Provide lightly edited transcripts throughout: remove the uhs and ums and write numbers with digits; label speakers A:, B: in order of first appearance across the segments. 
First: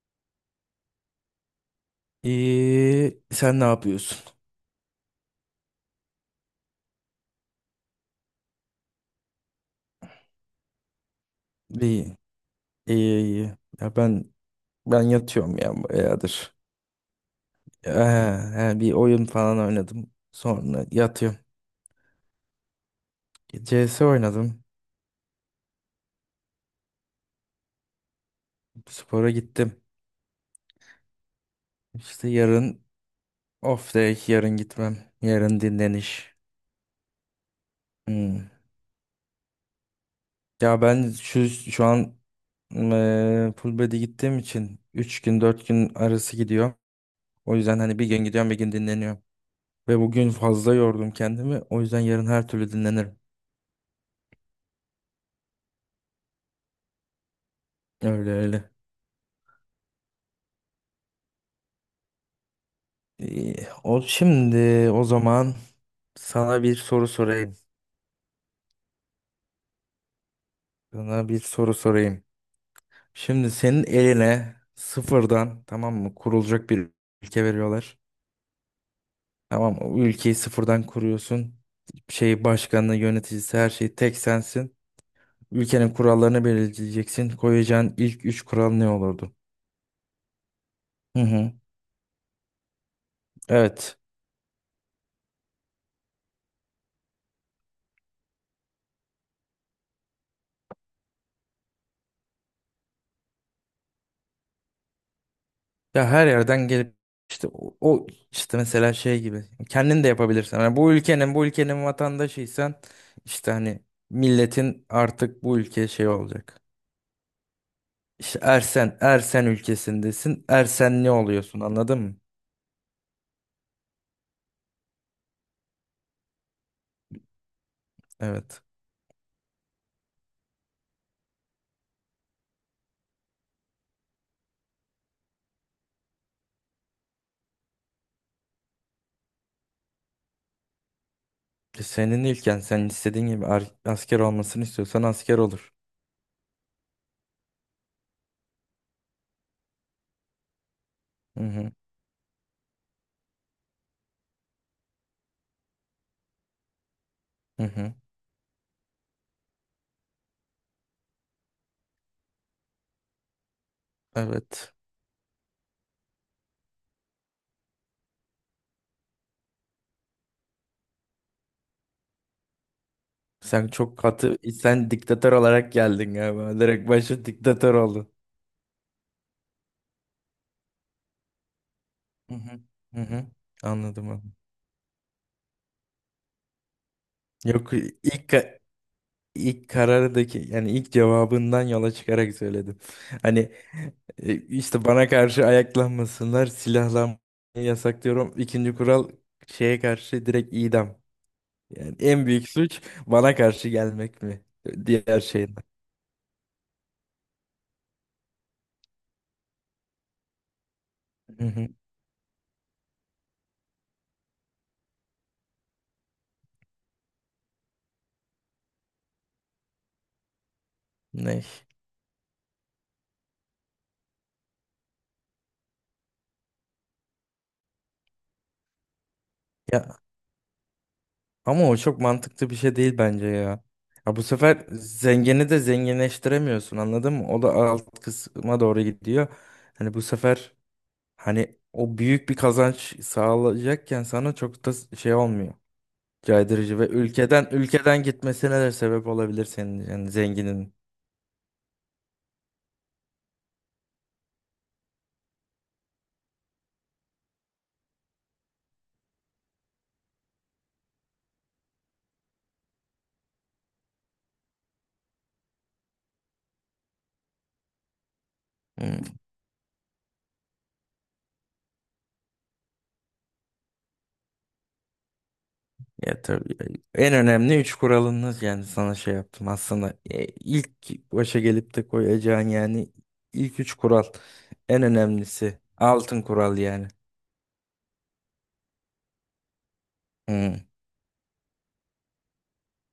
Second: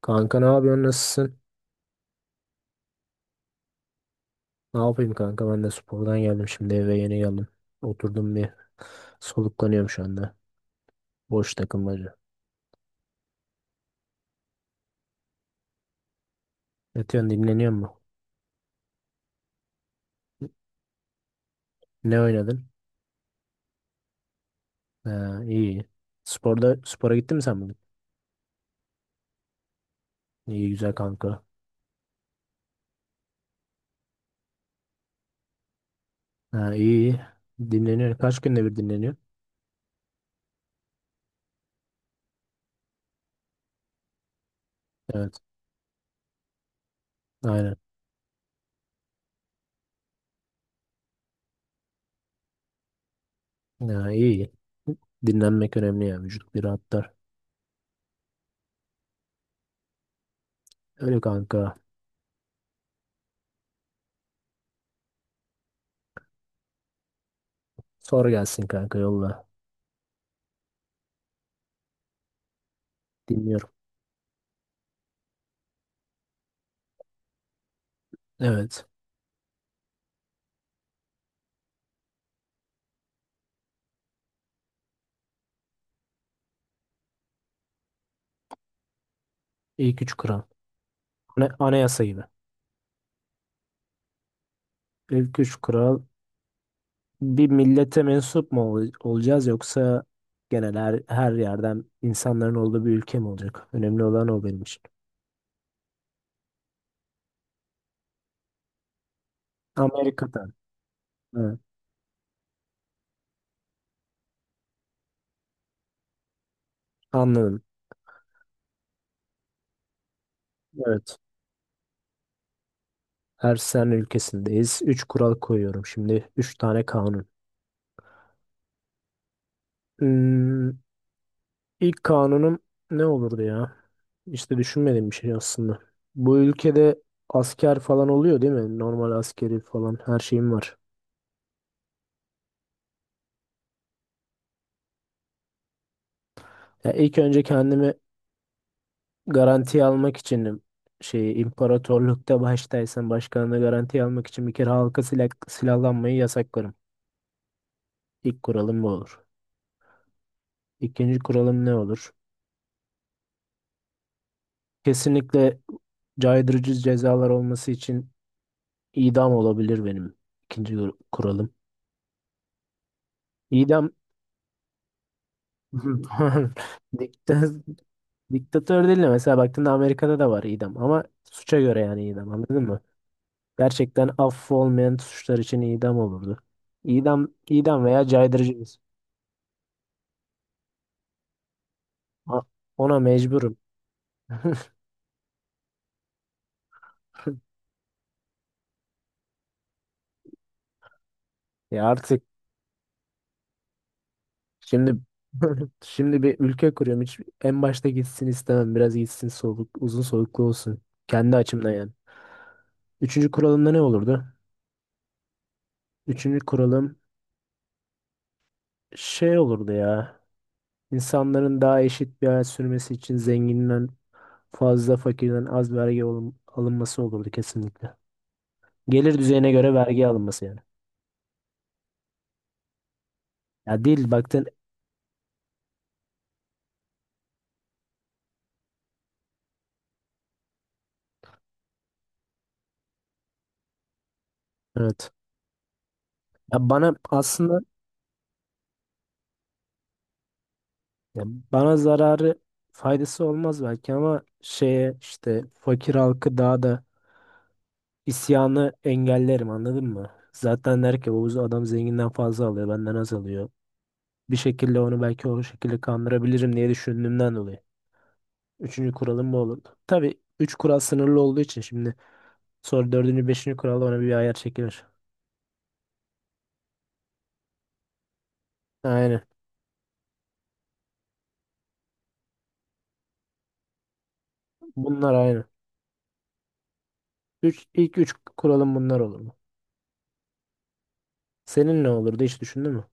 A: Kanka ne yapıyorsun? Nasılsın?
B: İyi, sen ne yapıyorsun?
A: Ne yapayım kanka? Ben de spordan geldim şimdi eve yeni geldim. Oturdum bir soluklanıyorum şu anda. Boş takılmaca.
B: İyi, iyi, iyi. Ya ben yatıyorum ya bayağıdır.
A: Yatıyorsun dinleniyor
B: Ya,
A: mu?
B: he, he, bir oyun falan oynadım. Sonra yatıyorum.
A: Ne oynadın?
B: CS oynadım.
A: Ha, iyi. Sporda spora gittin mi sen bugün?
B: Spora gittim.
A: İyi güzel kanka.
B: İşte yarın off day, yarın gitmem. Yarın dinleniş.
A: Ha, iyi. Dinleniyor. Kaç
B: Hmm.
A: günde bir dinleniyor?
B: Ya ben şu an full body gittiğim için üç
A: Evet.
B: gün 4 gün arası gidiyor. O
A: Aynen.
B: yüzden hani bir gün gidiyorum bir gün dinleniyorum. Ve bugün fazla yordum kendimi. O yüzden yarın her türlü dinlenirim.
A: Ha, iyi. Dinlenmek önemli ya. Vücut bir rahatlar.
B: Öyle öyle.
A: Öyle kanka.
B: İyi, o şimdi o zaman sana bir soru sorayım.
A: Sor gelsin kanka yolla.
B: Sana bir soru sorayım. Şimdi
A: Dinliyorum.
B: senin eline sıfırdan, tamam mı, kurulacak bir ülke veriyorlar.
A: Evet.
B: Tamam mı? O ülkeyi sıfırdan kuruyorsun. Şey başkanı, yöneticisi, her şey tek sensin. Ülkenin kurallarını belirleyeceksin. Koyacağın ilk üç kural ne olurdu?
A: İlk üç kral.
B: Hı hı.
A: Anayasa gibi.
B: Evet.
A: İlk üç kural bir millete mensup mu olacağız yoksa genel her yerden insanların olduğu bir ülke mi olacak? Önemli olan o benim için.
B: Ya her yerden gelip işte o işte mesela şey gibi kendin de
A: Amerika'dan.
B: yapabilirsin. Yani bu ülkenin bu
A: Evet.
B: ülkenin vatandaşıysan işte hani milletin artık bu ülke şey olacak.
A: Anladım.
B: İşte Ersen Ersen ülkesindesin. Ersen ne
A: Evet.
B: oluyorsun, anladın mı?
A: Her sen ülkesindeyiz. Üç kural koyuyorum şimdi. Üç tane kanun.
B: Evet.
A: Hmm, ilk kanunum ne olurdu ya? İşte düşünmediğim bir şey aslında. Bu ülkede asker falan oluyor değil mi? Normal askeri falan her şeyim var.
B: Senin ülken, sen istediğin gibi asker olmasını istiyorsan asker olur.
A: Ya ilk önce kendimi garanti almak için şey
B: Hı hı.
A: imparatorlukta baştaysan başkanına garanti almak için bir kere halka silahlanmayı yasaklarım.
B: Hı hı.
A: İlk kuralım bu olur. İkinci kuralım ne olur?
B: Evet.
A: Kesinlikle caydırıcı cezalar olması için idam olabilir benim ikinci kuralım.
B: Sen
A: İdam.
B: çok katı, sen diktatör olarak geldin galiba. Direkt başı
A: Dikta-
B: diktatör oldun.
A: diktatör değil de mesela baktığında Amerika'da da var idam ama suça göre yani idam,
B: Hı hı.
A: anladın mı?
B: Hı hı. Anladım,
A: Gerçekten
B: abi.
A: affı olmayan suçlar için idam olurdu. İdam,
B: Yok,
A: idam veya
B: ilk
A: caydırıcı.
B: ka- ilk karardaki, yani ilk cevabından yola çıkarak
A: Ha,
B: söyledim.
A: ona
B: Hani
A: mecburum.
B: işte bana karşı ayaklanmasınlar, silahlanmayı yasaklıyorum. İkinci kural şeye karşı direkt idam.
A: Ya
B: Yani
A: artık
B: en büyük suç bana karşı gelmek mi?
A: şimdi,
B: Diğer şeyden.
A: şimdi bir ülke kuruyorum. Hiç en başta gitsin istemem. Biraz gitsin soluk, uzun soluklu olsun. Kendi
B: Hı hı.
A: açımdan yani. Üçüncü kuralımda ne olurdu? Üçüncü kuralım şey olurdu ya.
B: Ne?
A: İnsanların daha eşit bir hayat sürmesi için zenginden fazla, fakirden az vergi alınması olurdu kesinlikle. Gelir düzeyine göre
B: Ya
A: vergi alınması yani.
B: ama o çok mantıklı bir şey değil bence ya.
A: Ya değil
B: Ya bu
A: baktın,
B: sefer zengini de zenginleştiremiyorsun, anladın mı? O da alt kısma doğru gidiyor. Hani bu sefer, hani o büyük bir kazanç sağlayacakken sana çok da
A: evet.
B: şey olmuyor.
A: Ya
B: Caydırıcı, ve
A: bana
B: ülkeden
A: aslında,
B: ülkeden gitmesine de sebep olabilir senin, yani zenginin.
A: ya bana zararı faydası olmaz belki ama şeye işte fakir halkı daha da isyanı engellerim, anladın mı? Zaten der ki bu adam zenginden fazla alıyor, benden az alıyor. Bir şekilde onu belki o şekilde kandırabilirim diye düşündüğümden dolayı. Üçüncü
B: Hmm,
A: kuralım bu olur. Tabii üç kural sınırlı olduğu için şimdi sonra dördüncü beşinci kuralda ona bir ayar çekilir.
B: ya tabii. En önemli üç kuralınız, yani sana şey
A: Aynen.
B: yaptım aslında, ilk başa gelip de koyacağın, yani ilk üç kural, en
A: Bunlar aynı.
B: önemlisi, altın kural yani.
A: Üç, ilk üç kuralım bunlar olur mu?
B: Hmm.
A: Senin ne olurdu, hiç düşündün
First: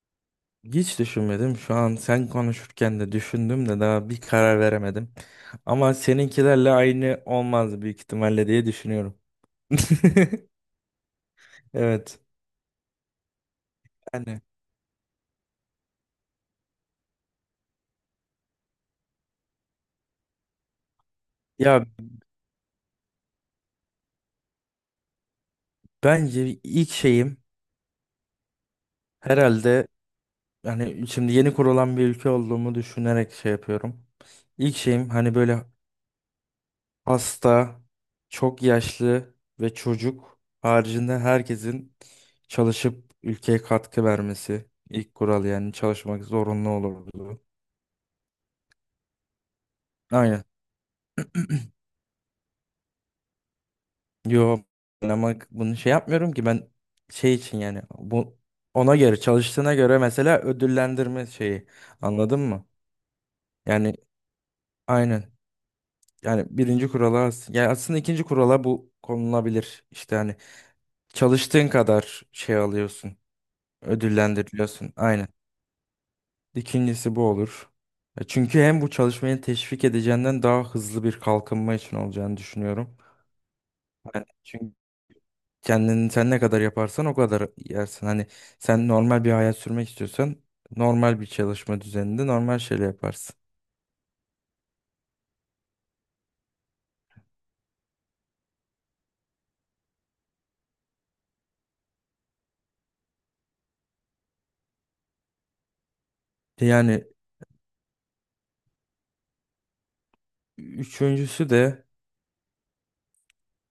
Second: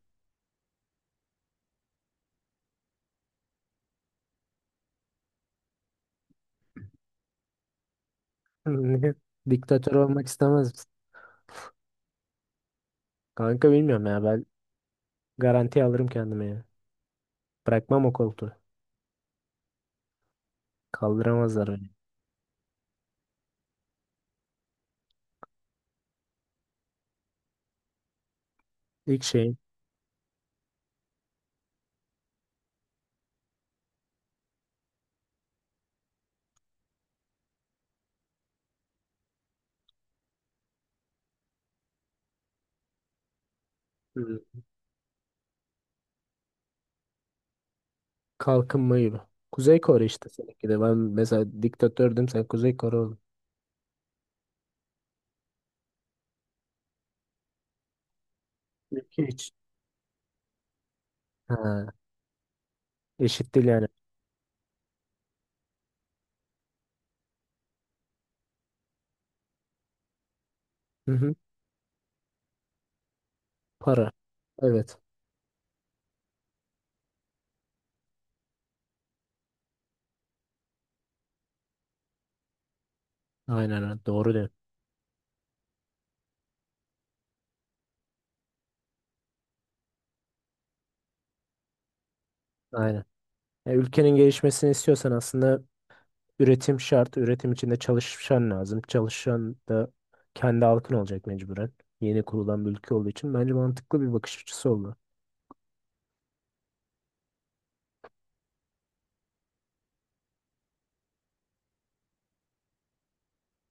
B: Hiç düşünmedim. Şu an sen konuşurken de düşündüm de daha bir karar veremedim. Ama seninkilerle aynı olmaz büyük ihtimalle diye
A: mü?
B: düşünüyorum.
A: Diktatör olmak istemez.
B: Evet.
A: Kanka bilmiyorum ya,
B: Yani
A: ben garanti alırım kendime ya. Bırakmam o koltuğu. Kaldıramazlar
B: ya,
A: beni.
B: bence ilk şeyim
A: İlk şeyim
B: herhalde, hani şimdi yeni kurulan bir ülke olduğumu düşünerek şey yapıyorum. İlk şeyim hani böyle hasta, çok yaşlı ve çocuk haricinde herkesin çalışıp ülkeye katkı
A: hı,
B: vermesi. İlk kural yani, çalışmak zorunlu olurdu.
A: kalkınma gibi. Kuzey Kore işte
B: Aynen.
A: seninki de. Ben mesela diktatördüm, sen Kuzey Kore oldun.
B: Yo, ben ama bunu şey yapmıyorum ki, ben şey için, yani bu, ona göre
A: Ülke hiç.
B: çalıştığına göre mesela ödüllendirme şeyi,
A: Ha,
B: anladın mı?
A: eşit değil yani.
B: Yani aynen. Yani birinci kurala, yani aslında ikinci kurala bu konulabilir. İşte hani
A: Hı hı.
B: çalıştığın kadar şey alıyorsun,
A: Para.
B: ödüllendiriliyorsun.
A: Evet.
B: Aynen. İkincisi bu olur. Çünkü hem bu çalışmayı teşvik edeceğinden daha hızlı bir kalkınma için olacağını düşünüyorum.
A: Aynen öyle.
B: Yani
A: Doğru diyorsun.
B: çünkü kendini sen ne kadar yaparsan o kadar yersin. Hani sen normal bir hayat sürmek istiyorsan normal bir çalışma düzeninde normal şeyler
A: Aynen.
B: yaparsın.
A: Ya ülkenin gelişmesini istiyorsan aslında üretim şart. Üretim içinde çalışan lazım. Çalışan da kendi halkın olacak mecburen. Yeni kurulan bir ülke olduğu için bence mantıklı bir bakış açısı oldu.
B: Yani üçüncüsü de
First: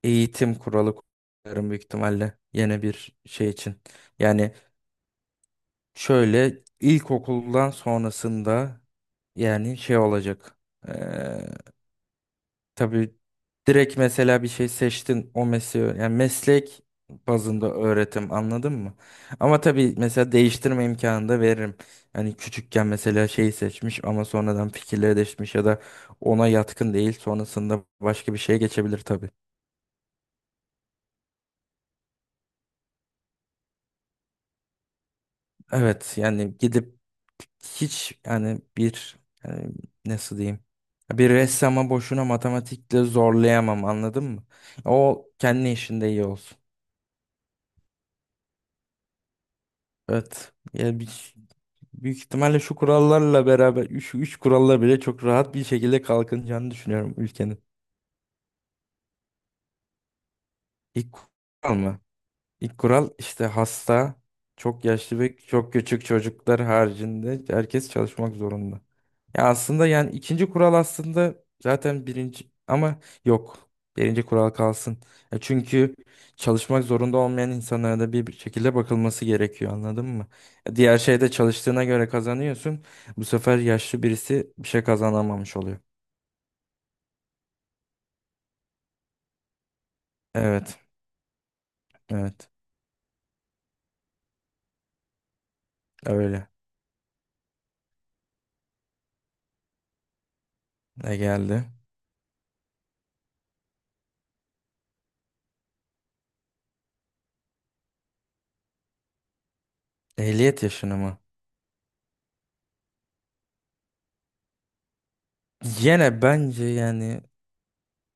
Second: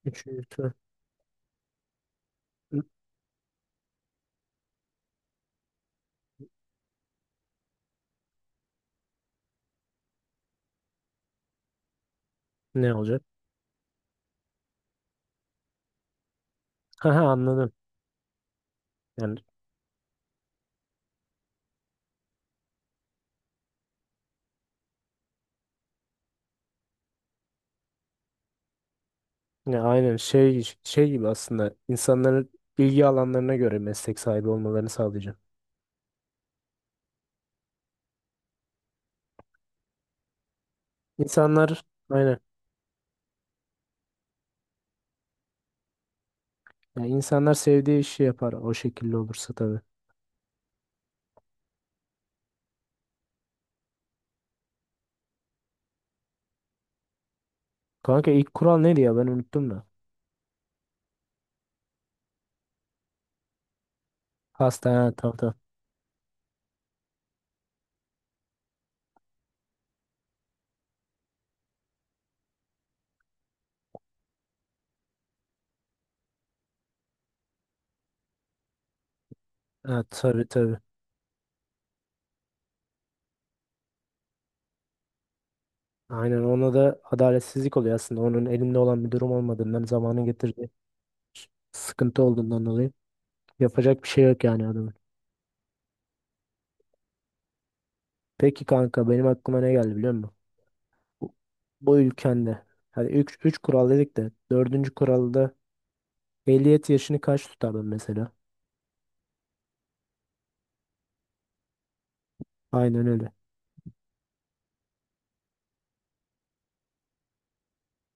B: eğitim
A: Üçüncü.
B: kuralı koyarım büyük ihtimalle, yine bir şey için. Yani şöyle, ilkokuldan sonrasında yani şey olacak.
A: Ne
B: Tabii
A: olacak?
B: direkt mesela bir şey seçtin, o mesleği, yani meslek
A: Haha, anladım.
B: bazında öğretim, anladın mı?
A: Yani
B: Ama tabii mesela değiştirme imkanı da veririm. Hani küçükken mesela şeyi seçmiş ama sonradan fikirleri değişmiş ya da ona yatkın değil, sonrasında başka bir şeye geçebilir tabii.
A: ne aynen şey gibi aslında insanların bilgi alanlarına göre meslek sahibi olmalarını sağlayacağım.
B: Evet, yani gidip, hiç yani, bir yani, nasıl diyeyim, bir
A: İnsanlar
B: ressama boşuna
A: aynen.
B: matematikle zorlayamam, anladın mı? O kendi işinde iyi olsun.
A: Yani insanlar sevdiği işi yapar, o şekilde olursa tabii.
B: Evet. Yani büyük ihtimalle şu kurallarla beraber, şu üç kuralla bile çok rahat bir şekilde kalkınacağını düşünüyorum ülkenin.
A: Kanka ilk kural neydi ya, ben unuttum da.
B: İlk kural mı? İlk kural işte hasta, çok
A: Hasta, ha
B: yaşlı ve
A: tamam tamam.
B: çok küçük çocuklar haricinde herkes çalışmak zorunda. Ya aslında yani ikinci kural aslında zaten birinci, ama yok. Birinci kural kalsın. Ya çünkü çalışmak zorunda olmayan insanlara da bir şekilde bakılması gerekiyor,
A: Ha,
B: anladın mı?
A: tabii tabii.
B: Ya, diğer şeyde çalıştığına göre kazanıyorsun. Bu sefer yaşlı birisi bir şey kazanamamış oluyor.
A: Aynen, ona da adaletsizlik oluyor aslında. Onun elinde olan bir durum olmadığından, zamanın getirdiği
B: Evet,
A: sıkıntı
B: evet.
A: olduğundan dolayı yapacak bir şey yok yani adamın.
B: Öyle.
A: Peki kanka, benim aklıma ne geldi biliyor musun?
B: Ne
A: bu
B: geldi?
A: bu ülkende, hani üç kural dedik de dördüncü kuralda, ehliyet yaşını kaç tutardın mesela?
B: Ehliyet yaşını mı?
A: Aynen öyle.
B: Yine bence yani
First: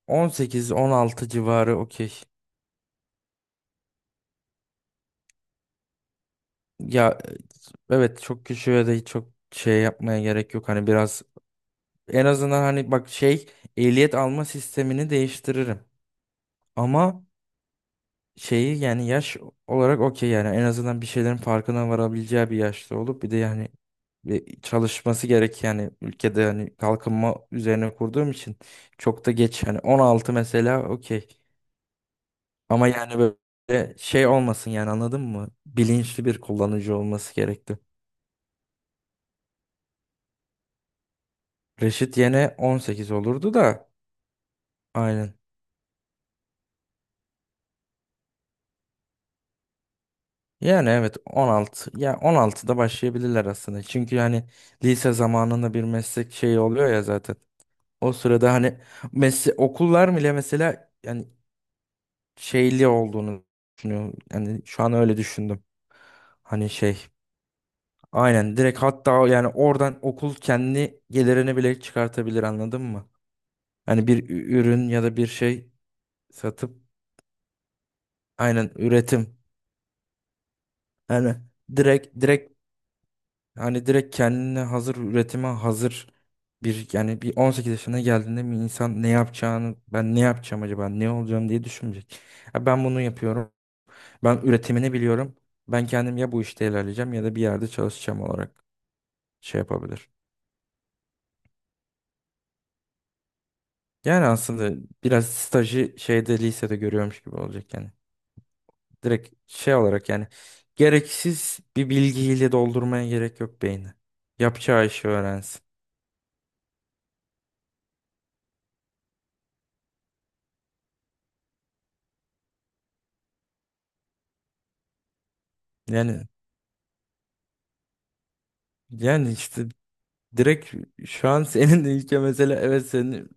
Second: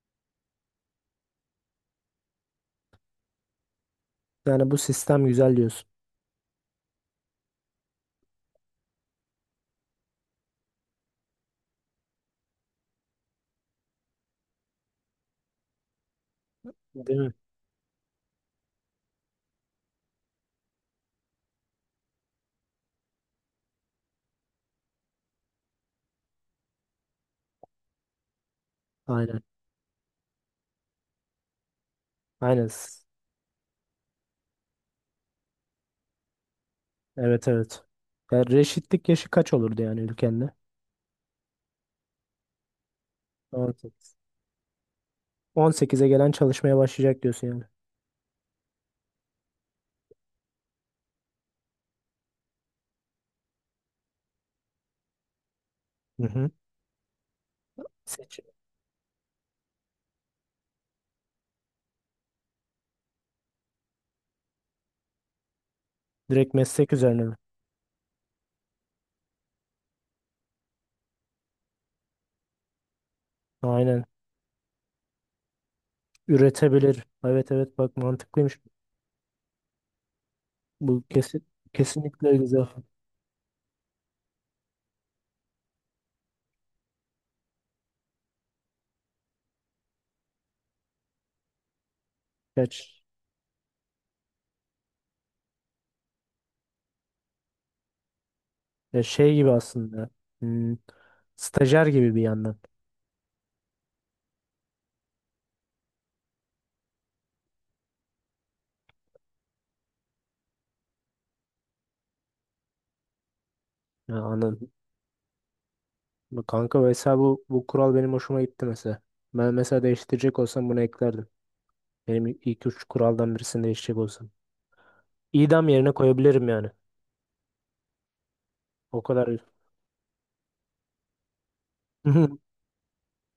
B: 18-16 civarı okey.
A: Yani bu sistem güzel diyorsun.
B: Ya evet, çok küçüğe de çok şey yapmaya gerek yok. Hani biraz, en azından hani bak şey, ehliyet alma sistemini değiştiririm.
A: Değil
B: Ama
A: mi?
B: şeyi, yani yaş olarak okey, yani en azından bir şeylerin farkına varabileceği bir yaşta olup bir de yani bir çalışması gerek, yani ülkede, yani kalkınma üzerine kurduğum için çok da
A: Aynen.
B: geç, yani 16 mesela okey.
A: Aynen.
B: Ama yani böyle şey olmasın yani, anladın mı? Bilinçli bir kullanıcı olması
A: Evet
B: gerekti.
A: evet. Yani reşitlik yaşı kaç olurdu yani ülkende?
B: Reşit yene 18 olurdu
A: on
B: da,
A: sekiz.
B: aynen.
A: 18'e gelen çalışmaya başlayacak diyorsun yani.
B: Yani evet, 16, ya 16'da başlayabilirler aslında. Çünkü hani lise zamanında bir
A: Hı
B: meslek
A: hı.
B: şeyi oluyor ya zaten. O
A: Seç.
B: sırada hani, mesle okullar bile mesela, yani şeyli olduğunu düşünüyorum. Yani şu an öyle düşündüm.
A: Direkt
B: Hani
A: meslek
B: şey,
A: üzerine mi?
B: aynen, direkt, hatta yani oradan okul kendi gelirini bile çıkartabilir, anladın mı?
A: Aynen.
B: Hani bir ürün ya da bir şey satıp,
A: Üretebilir. Evet evet, bak mantıklıymış.
B: aynen, üretim.
A: Bu
B: Yani
A: kesin,
B: direkt
A: kesinlikle
B: direkt
A: güzel.
B: hani direkt kendine hazır, üretime hazır bir, yani bir 18 yaşına geldiğinde bir insan ne yapacağını, ben ne yapacağım acaba, ne olacağım diye düşünmeyecek. Ha, ben bunu
A: Kaç?
B: yapıyorum. Ben üretimini biliyorum. Ben kendim, ya bu işte ilerleyeceğim ya da bir yerde çalışacağım olarak
A: Ya şey gibi
B: şey
A: aslında.
B: yapabilir.
A: hmm, Stajyer gibi bir yandan.
B: Yani aslında biraz stajı şeyde, lisede görüyormuş gibi olacak yani. Direkt şey olarak yani, gereksiz bir bilgiyle doldurmaya gerek yok beyni.
A: Ya, anladım.
B: Yapacağı işi öğrensin.
A: Bu kanka mesela, bu kural benim hoşuma gitti mesela. Ben mesela değiştirecek olsam bunu eklerdim. Benim ilk üç kuraldan birisini değiştirecek olsam. İdam yerine
B: Yani
A: koyabilirim yani. O kadar.
B: yani işte direkt, şu an senin de ilke mesela, evet, senin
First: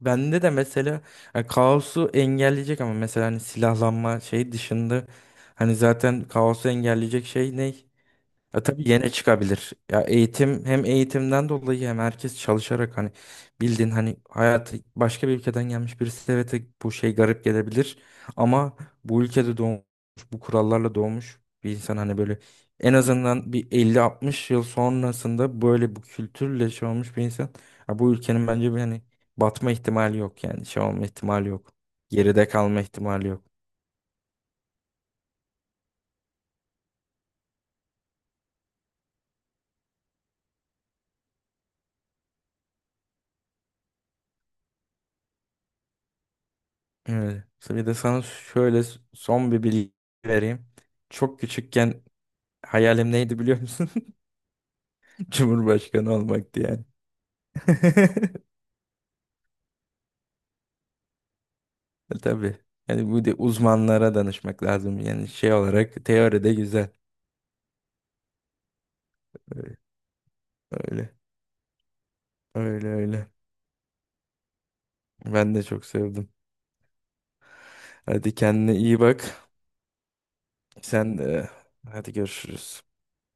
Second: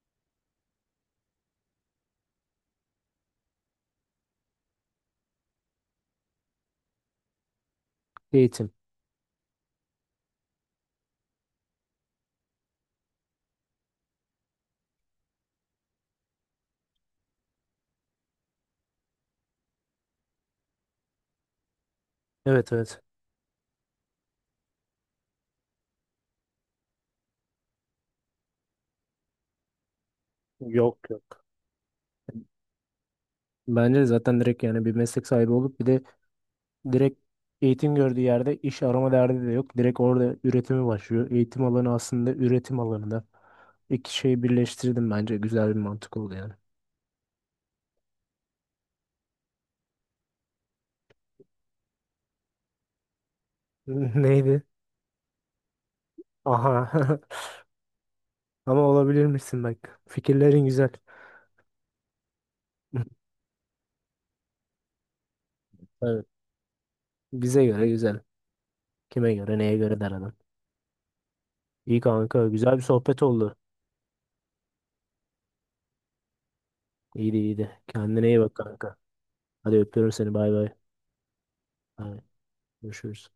B: bende de mesela, yani kaosu engelleyecek, ama mesela hani silahlanma şey dışında, hani zaten kaosu engelleyecek şey ne? Ya
A: Eğitim.
B: tabii yine çıkabilir. Ya eğitim, hem eğitimden dolayı hem herkes çalışarak, hani bildiğin hani hayatı, başka bir ülkeden gelmiş birisi evet, bu şey garip gelebilir, ama bu ülkede doğmuş, bu kurallarla doğmuş bir insan, hani böyle,
A: Evet
B: en
A: evet.
B: azından bir 50-60 yıl sonrasında böyle bu kültürle şey olmuş bir insan, ya bu ülkenin bence bir hani batma ihtimali yok, yani şey
A: Yok
B: olma
A: yok.
B: ihtimali yok. Geride kalma ihtimali yok.
A: Bence zaten direkt yani bir meslek sahibi olup bir de direkt eğitim gördüğü yerde iş arama derdi de yok. Direkt orada üretimi başlıyor. Eğitim alanı aslında üretim alanında. İki şeyi birleştirdim bence. Güzel bir mantık oldu yani.
B: Evet. Bir de sana şöyle son bir bilgi vereyim. Çok küçükken hayalim neydi biliyor musun?
A: Neydi?
B: Cumhurbaşkanı olmaktı yani.
A: Aha. Ama olabilir misin bak. Fikirlerin güzel.
B: Tabii. Yani bu de uzmanlara danışmak lazım. Yani şey olarak
A: Evet.
B: teoride güzel.
A: Bize göre güzel. Kime göre neye
B: Öyle.
A: göre der adam.
B: Öyle
A: İyi kanka. Güzel bir
B: öyle.
A: sohbet
B: Öyle.
A: oldu.
B: Ben de çok sevdim.
A: İyiydi iyiydi. Kendine
B: Hadi
A: iyi bak
B: kendine
A: kanka.
B: iyi bak.
A: Hadi öpüyorum seni. Bay bay.
B: Sen de hadi
A: Bay.
B: görüşürüz.
A: Görüşürüz.